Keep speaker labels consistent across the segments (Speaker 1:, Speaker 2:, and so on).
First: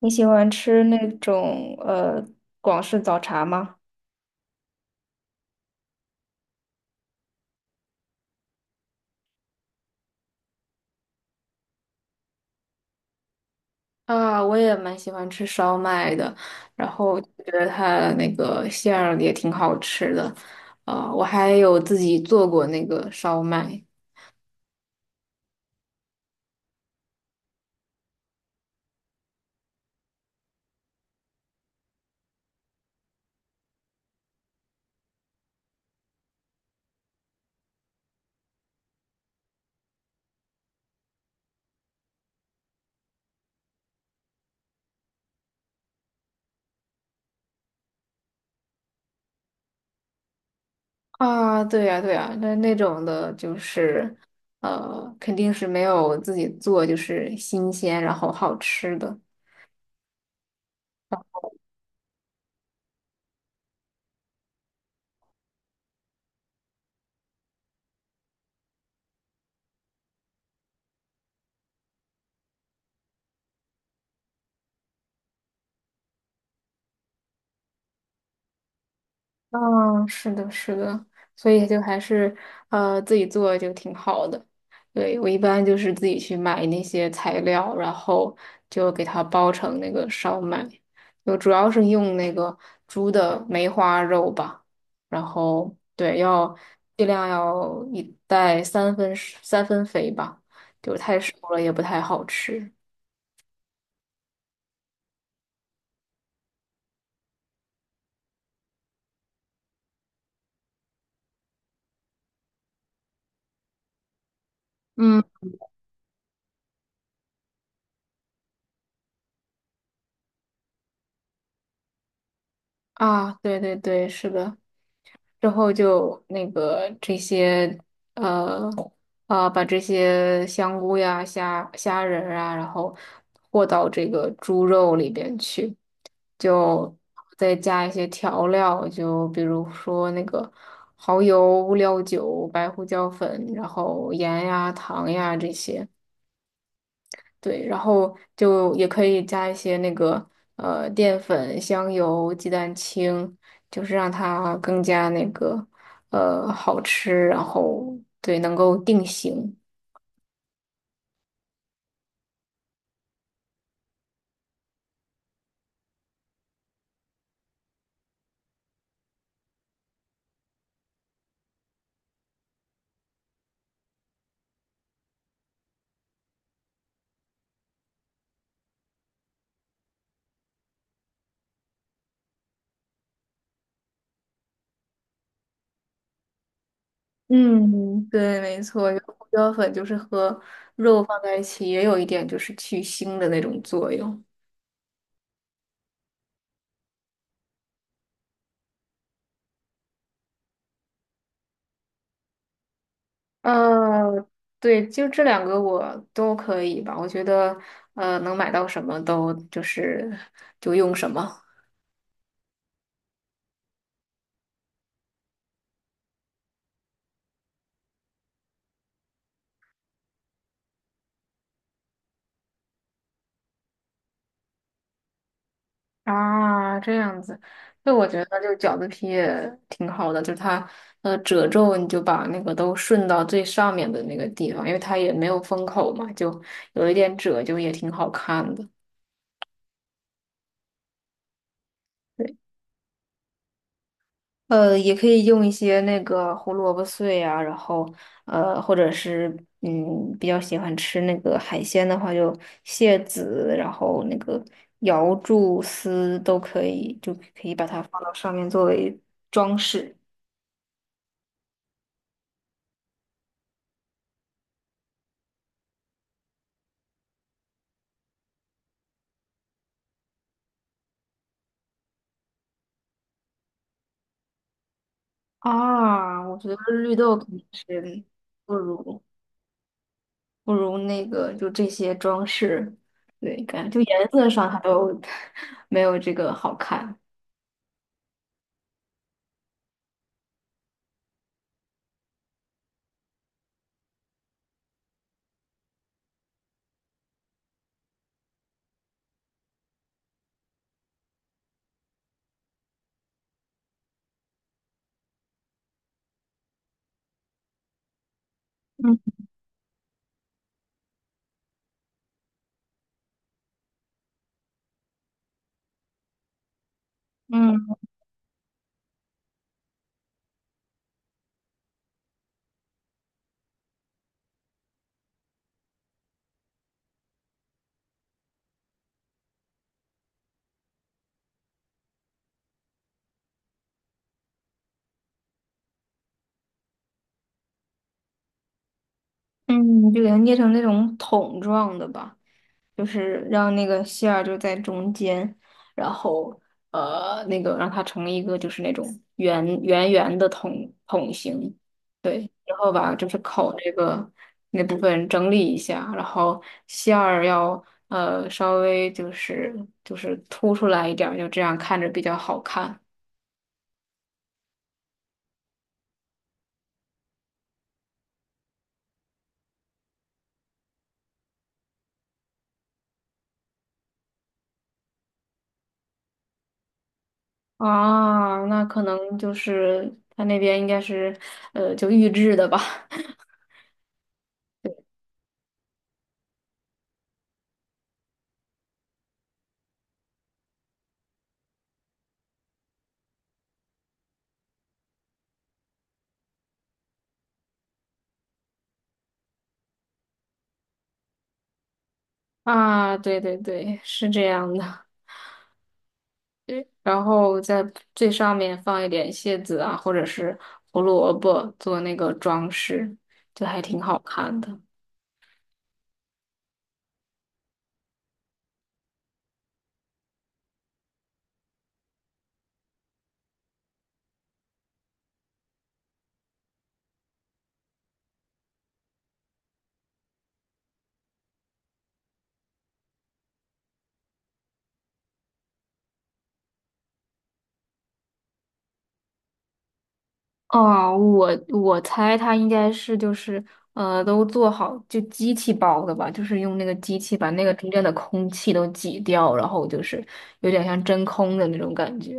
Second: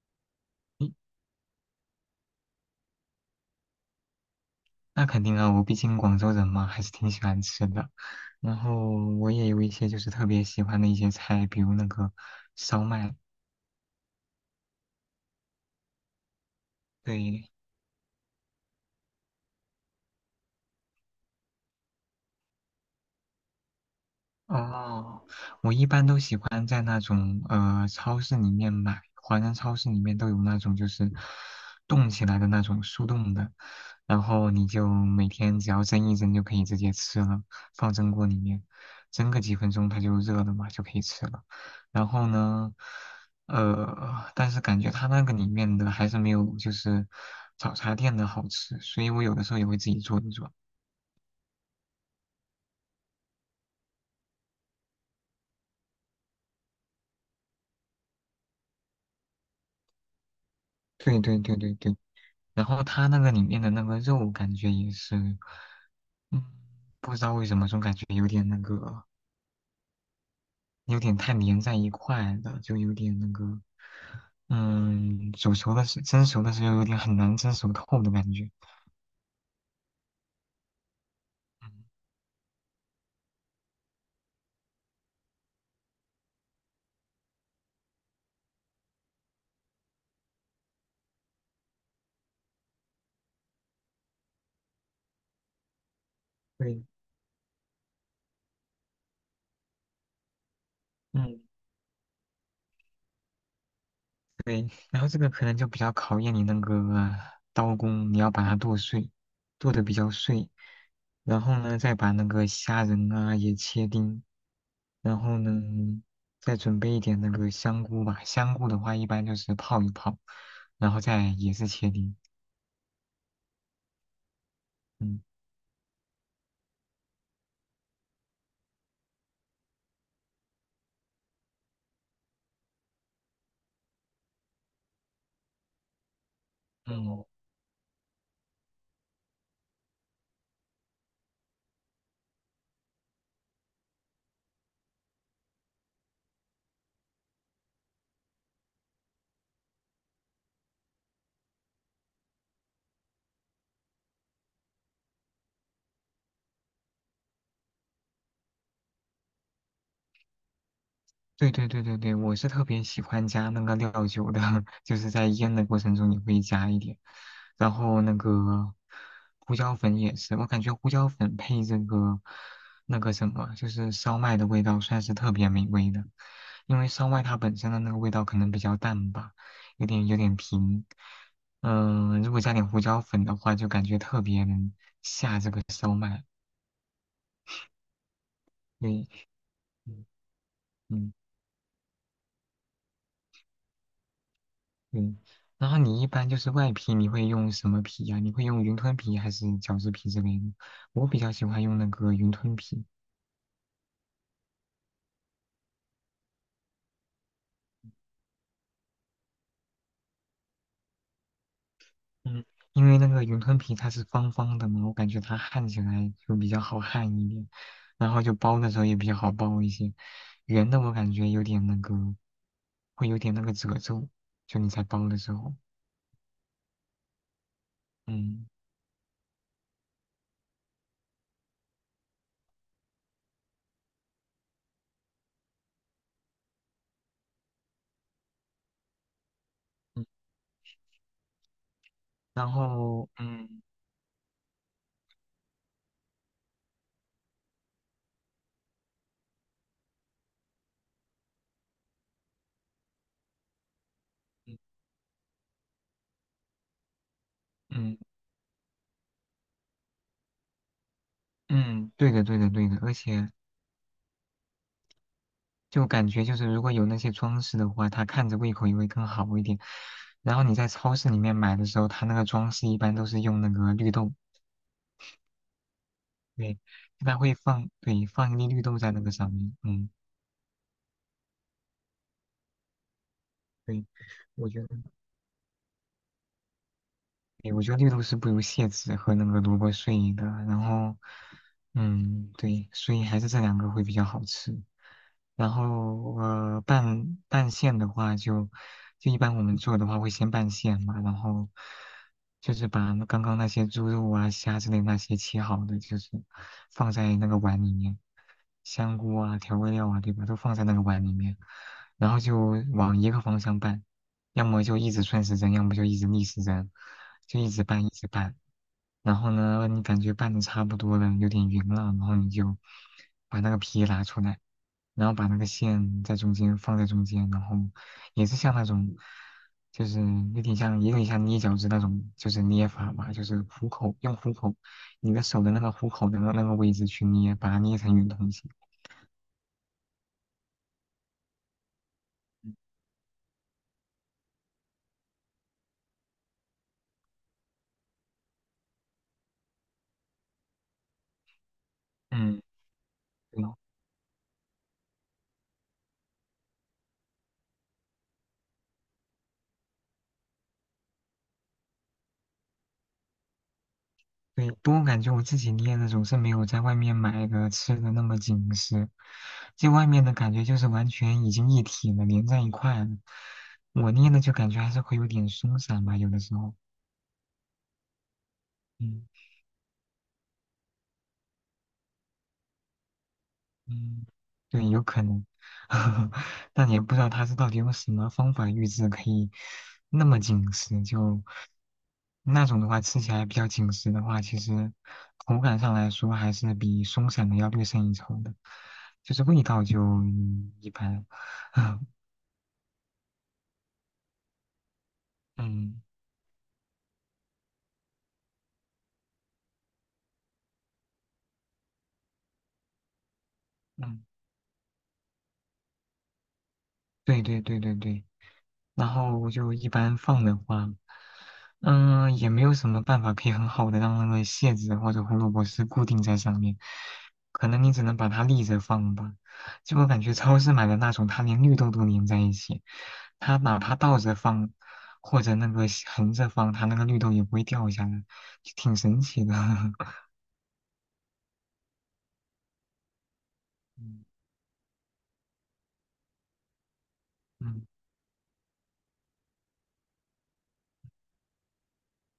Speaker 1: 你喜欢吃那种广式早茶吗？
Speaker 2: 那肯定啊，我毕竟广州人嘛，还是挺喜欢吃的。然后我也有一些就是特别喜欢的一些菜，比如那个烧麦，
Speaker 1: 啊，我也蛮喜欢吃烧麦的，然后觉
Speaker 2: 对，
Speaker 1: 得它那个馅儿也挺好吃的，啊，我还有自己做过那个烧麦。
Speaker 2: 哦，我一般都喜欢在那种超市里面买，华人超市里面都有那种就是冻起来的那种速冻的，然后你就每天只要蒸一蒸就可以直接吃了，放蒸锅里面蒸个几分钟它就热了嘛，就可以吃了。然后呢，但是感觉它那个里面的还是没有就是早茶店的好吃，所以我有的时候也会自己做一做。
Speaker 1: 啊，对呀，对呀，那那种的就是，肯定是没有自己做就是新鲜然后好吃的。
Speaker 2: 对对对对对。然后它那个里面的那个肉感觉也是，嗯，不知道为什么总感觉有点那个，有点太粘在一块了，就有点那个，煮熟的时蒸熟的时候有点很难蒸熟透的感觉。
Speaker 1: 嗯，是的，是的，所以
Speaker 2: 嗯，
Speaker 1: 就还是自己做就挺好的。对，我一般就是自己去买那些材料，然后就给它包成那个烧麦，就主要是用那个猪的梅花肉吧。然后对，要
Speaker 2: 对，
Speaker 1: 尽量要一袋三分肥吧，就太熟
Speaker 2: 嗯
Speaker 1: 了也不太好吃。
Speaker 2: 对，然后这个可能就比较考验你那个刀工，你要把它剁碎，剁得比较碎，然后呢再把那个虾仁啊也切丁。然
Speaker 1: 嗯，
Speaker 2: 后呢，再准备一点那个香菇吧。香菇的话，一般就是泡一泡，然后再也是切丁。
Speaker 1: 啊，对对对，是的。
Speaker 2: 嗯
Speaker 1: 之后就那个这些呃把这些香菇呀、虾仁儿啊，然后和到这个猪肉里边去，就
Speaker 2: 嗯，
Speaker 1: 再加一些调料，就比如说那个蚝油、料酒、白胡椒粉，然后盐呀、糖呀这些。对，然后就也可以加一些那个淀粉、香油、鸡蛋清，就是让它更加那个好吃，然后对能够定型。
Speaker 2: 对对对对对，我是特别喜欢加那个料酒的，就是在腌的过程中也会加一点，然后那个胡椒粉也是，我感觉胡椒粉配这个那个什么，就是烧麦的味道算是特别美味的，因为烧麦它本身的那个味道可能比较淡吧，有点平，如果加点胡椒粉的话，就感觉特别能下这个烧麦，
Speaker 1: 嗯，对，没错，因为
Speaker 2: 对，
Speaker 1: 胡椒粉就是
Speaker 2: 嗯。
Speaker 1: 和肉
Speaker 2: 嗯
Speaker 1: 放在一起，也有一点就是去腥的那种作用。
Speaker 2: 嗯，然后你一般就是外皮，你会用什么皮呀、你会用云吞皮还是饺子皮之类的？我比较喜欢用那个云吞皮，
Speaker 1: 呃，对，就这两个我都可以吧，我觉得能买到什么都就是就用什么。
Speaker 2: 嗯，因为那个云吞皮它是方方的嘛，我感觉它焊起来就比较好焊一点，然后就包的时候也比较好包一些。圆的我感觉有点那个，会有点那个褶皱，就你在包的时候，
Speaker 1: 啊，这样子，那我觉得
Speaker 2: 嗯。
Speaker 1: 就饺子皮也挺好的，就是它褶皱，你就把那个都顺到最上面的那个地方，因为它也没有封口嘛，就有一点褶，就也挺好看的。
Speaker 2: 嗯
Speaker 1: 对，
Speaker 2: 然后，嗯
Speaker 1: 也可以用一些那个胡萝卜碎啊，然后或者是比较喜欢吃那个海鲜的话，就蟹籽，然后那个
Speaker 2: 嗯
Speaker 1: 瑶柱丝都可以，就可以把它
Speaker 2: 嗯，
Speaker 1: 放到上面作为装饰。
Speaker 2: 嗯，对的对的对的，而且就感觉就是如果有那些装饰的话，它看着胃口也会更好一点。然后你在超市里面买的时候，它那个装饰一般都是用那个绿豆，
Speaker 1: 啊，我觉得
Speaker 2: 对，
Speaker 1: 绿
Speaker 2: 一
Speaker 1: 豆
Speaker 2: 般
Speaker 1: 肯
Speaker 2: 会
Speaker 1: 定
Speaker 2: 放，
Speaker 1: 是
Speaker 2: 对，放一
Speaker 1: 不
Speaker 2: 粒绿豆在那
Speaker 1: 如
Speaker 2: 个上面，嗯，
Speaker 1: 不如那个就这些装饰，对，感觉就
Speaker 2: 对，
Speaker 1: 颜色
Speaker 2: 我
Speaker 1: 上它
Speaker 2: 觉得。
Speaker 1: 都 没有这个好看。
Speaker 2: 对，我觉得绿豆是不如蟹籽和那个萝卜碎的，然后，嗯，对，所以还是这两个会比较好吃。然后，拌拌馅的话就，就一般我们做的话会先拌馅嘛，然后就是把那刚刚那些猪肉啊、虾之类那些切好的，就是放在那个碗里面，香
Speaker 1: 嗯。
Speaker 2: 菇啊、调味料啊，对吧，都放在那个碗里面，然后就往一个方向拌。要么就一直顺时针，要么就一直逆时针，就一直
Speaker 1: 嗯。
Speaker 2: 拌一直拌。然后呢，你感觉拌的差不多了，有点匀了，然后你就把那个皮拿出来，然后把那个馅在中间放在中间，然后也是像那种，就是有点像，也有点像捏饺子那种，就是捏法嘛，就是虎口，用虎口，你的手的那个虎口的那个位置去捏，把它捏成圆筒形。
Speaker 1: 嗯，就给它捏成那种桶状的吧，就是让那个馅儿就在中间，然后那个让它成一个就是那种圆的桶形，对，
Speaker 2: 嗯，
Speaker 1: 然后把就是
Speaker 2: 对
Speaker 1: 口这个那部分整理一下，然后馅儿要稍微就是凸出来一点儿，就这样看着比较好看。
Speaker 2: 对，不过我感觉我自己捏的总是没有在外面买的吃的那么紧实，就外面的感觉就是完全已经一体了，连在一块了。我捏的就感觉还是会有点松散吧，有的时候。
Speaker 1: 啊，那可
Speaker 2: 嗯
Speaker 1: 能就是他那边应该是，就预制的吧，
Speaker 2: 嗯，对，有可能，但也不知道他是到底用什么方法预制可以那么紧实，就那种的话吃起来比较紧实的话，其实口感上来说还是比松散的要略胜一筹的，就是味道就一般。
Speaker 1: 啊，对对对，是这样的。
Speaker 2: 嗯
Speaker 1: 对，然后在最上面放一点蟹子啊，或者是胡萝卜做那个装饰，就还挺好
Speaker 2: 嗯，
Speaker 1: 看的。
Speaker 2: 对对对对对，然后我就一般放的话，也没有什么办法可以很好的让那个蟹子或者胡萝卜丝固定在上面，可能你只能把它立着放吧。就我感觉超市买的那种，它连绿豆都粘在一起，它哪怕倒着放或者那个横着放，它那个绿豆也不会掉下来，就挺神奇的。
Speaker 1: 哦，我猜它应该是就是
Speaker 2: 嗯
Speaker 1: 都做好就机器包的吧，就是用那个机器把那个
Speaker 2: 嗯，
Speaker 1: 中间的空气都挤掉，然后就是有点像真空的那种感觉，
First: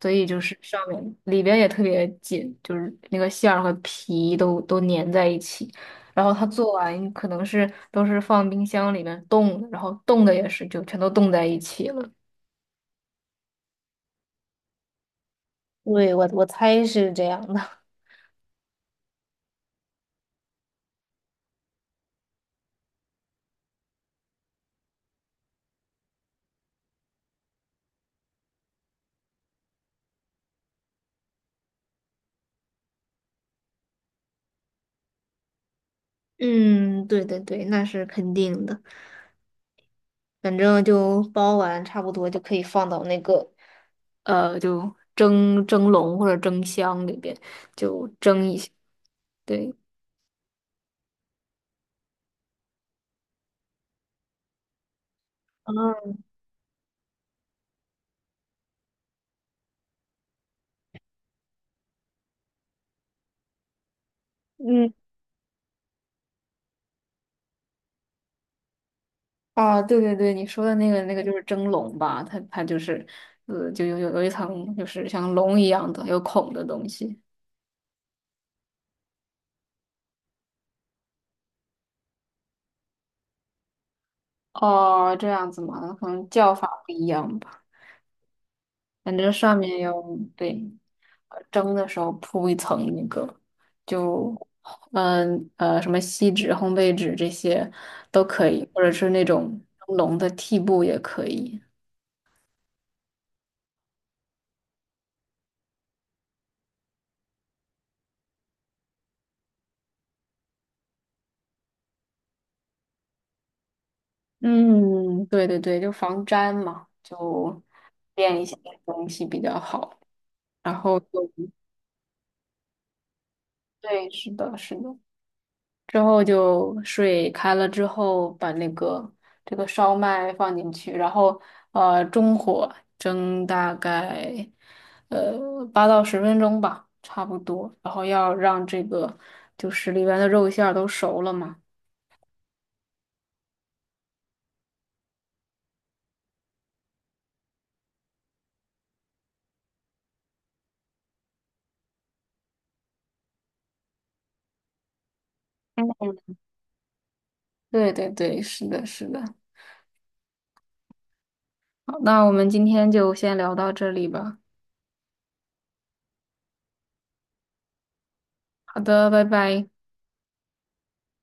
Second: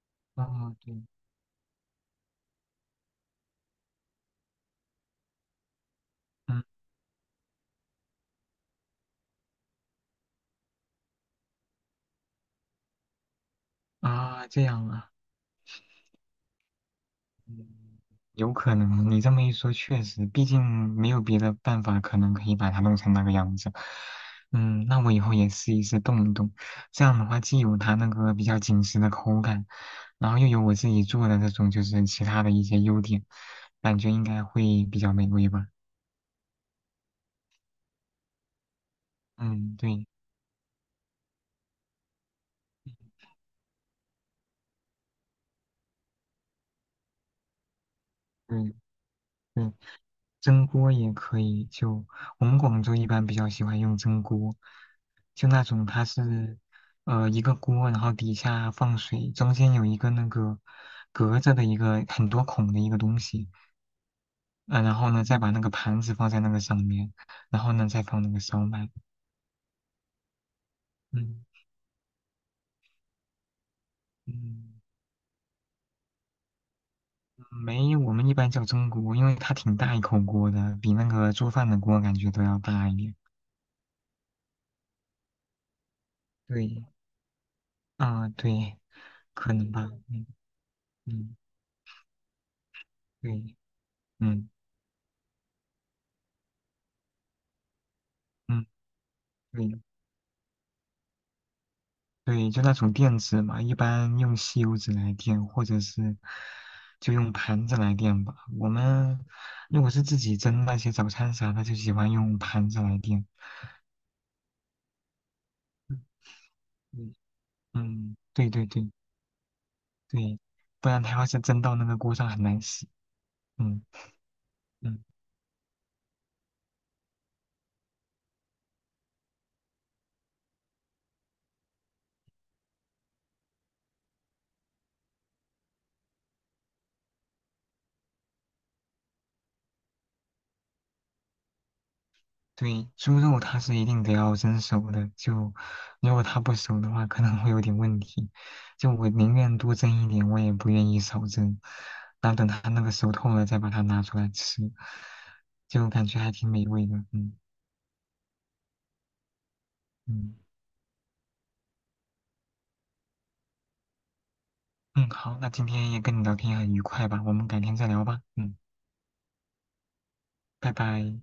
Speaker 1: 所以就是
Speaker 2: 哦
Speaker 1: 上
Speaker 2: 对，
Speaker 1: 面里边也特别紧，就是那个馅儿和皮都粘在一起。然后它
Speaker 2: 嗯
Speaker 1: 做完可能是都是放冰箱里面冻的，然后冻的也是就全都冻在一起了。
Speaker 2: 啊这样啊。
Speaker 1: 对，我猜是这样的。
Speaker 2: 有可能，你这么一说，确实，毕竟没有别的办法，可能可以把它弄成那个样子。那我以后也试一试动一动，这样的话既有它那个比较紧实的口感，然后又有我自己做的这种就是其他的一些优点，感觉应该会比较美味吧。
Speaker 1: 嗯，对对对，那是肯定的。
Speaker 2: 嗯，对，
Speaker 1: 反正就包完差不多就可以放到那个，就蒸笼或者蒸箱里边就蒸一下。
Speaker 2: 嗯，对。
Speaker 1: 对，
Speaker 2: 蒸锅也可以，就我们广州一般比较喜欢用蒸锅，就那
Speaker 1: 啊，
Speaker 2: 种它是一个锅，然后底下放水，中间有一个那个隔着的一个很多孔的一个东西，嗯、
Speaker 1: 嗯，
Speaker 2: 然后呢再把那个盘子放在那个上面，然后呢再放那个烧麦，
Speaker 1: 啊，对对对，你说的那个就
Speaker 2: 嗯
Speaker 1: 是蒸笼吧，它就是，就有一层
Speaker 2: 嗯，
Speaker 1: 就是像笼一样的有孔的东西。
Speaker 2: 没，我们一般叫蒸锅，因为它挺大一口锅的，比那个做饭的锅感觉都要大一点。
Speaker 1: 哦，这样子嘛，可能叫法
Speaker 2: 对，
Speaker 1: 不一样吧。
Speaker 2: 啊、对，
Speaker 1: 反正
Speaker 2: 可
Speaker 1: 上
Speaker 2: 能
Speaker 1: 面
Speaker 2: 吧，
Speaker 1: 要
Speaker 2: 嗯
Speaker 1: 对，
Speaker 2: 嗯，
Speaker 1: 蒸的时候铺一层那个，
Speaker 2: 对。
Speaker 1: 就
Speaker 2: 嗯。
Speaker 1: 什么锡纸、烘焙纸这些都可
Speaker 2: 嗯，
Speaker 1: 以，或者是那种
Speaker 2: 对
Speaker 1: 蒸笼的屉布也可以。
Speaker 2: 对，就那种垫子嘛，一般用吸油纸来垫，或者是就用盘子来垫吧。我们如果是自己蒸那些早餐啥的，就喜欢用盘子来垫。
Speaker 1: 嗯，对对对，就
Speaker 2: 嗯，
Speaker 1: 防粘嘛，
Speaker 2: 嗯，
Speaker 1: 就
Speaker 2: 嗯
Speaker 1: 垫一
Speaker 2: 对
Speaker 1: 些
Speaker 2: 对对
Speaker 1: 东西比较好。
Speaker 2: 对，
Speaker 1: 然
Speaker 2: 不
Speaker 1: 后
Speaker 2: 然它要
Speaker 1: 就
Speaker 2: 是蒸到那个锅上很难洗。嗯
Speaker 1: 对，是的，是的。
Speaker 2: 嗯。
Speaker 1: 之后就水开了之后，把那个这个烧麦放进去，然后中火蒸大概8到10分钟吧，差不多。然后要让这个就是里边的肉馅儿都熟了嘛。
Speaker 2: 对，猪肉它是一定得要蒸熟的，就如果它不熟的话，可能会有点问题。就我宁愿多蒸一点，我也不愿意少蒸。然后等它那个熟透了，再把它拿出来吃，就感
Speaker 1: 嗯，
Speaker 2: 觉还挺美味的。嗯
Speaker 1: 对对对，是的，是的。
Speaker 2: 嗯
Speaker 1: 好，那我们今天就先聊到这里吧。
Speaker 2: 嗯，好，那今天也跟你聊天很愉快吧，我们改天再聊吧。嗯，
Speaker 1: 好的，拜拜。
Speaker 2: 拜拜。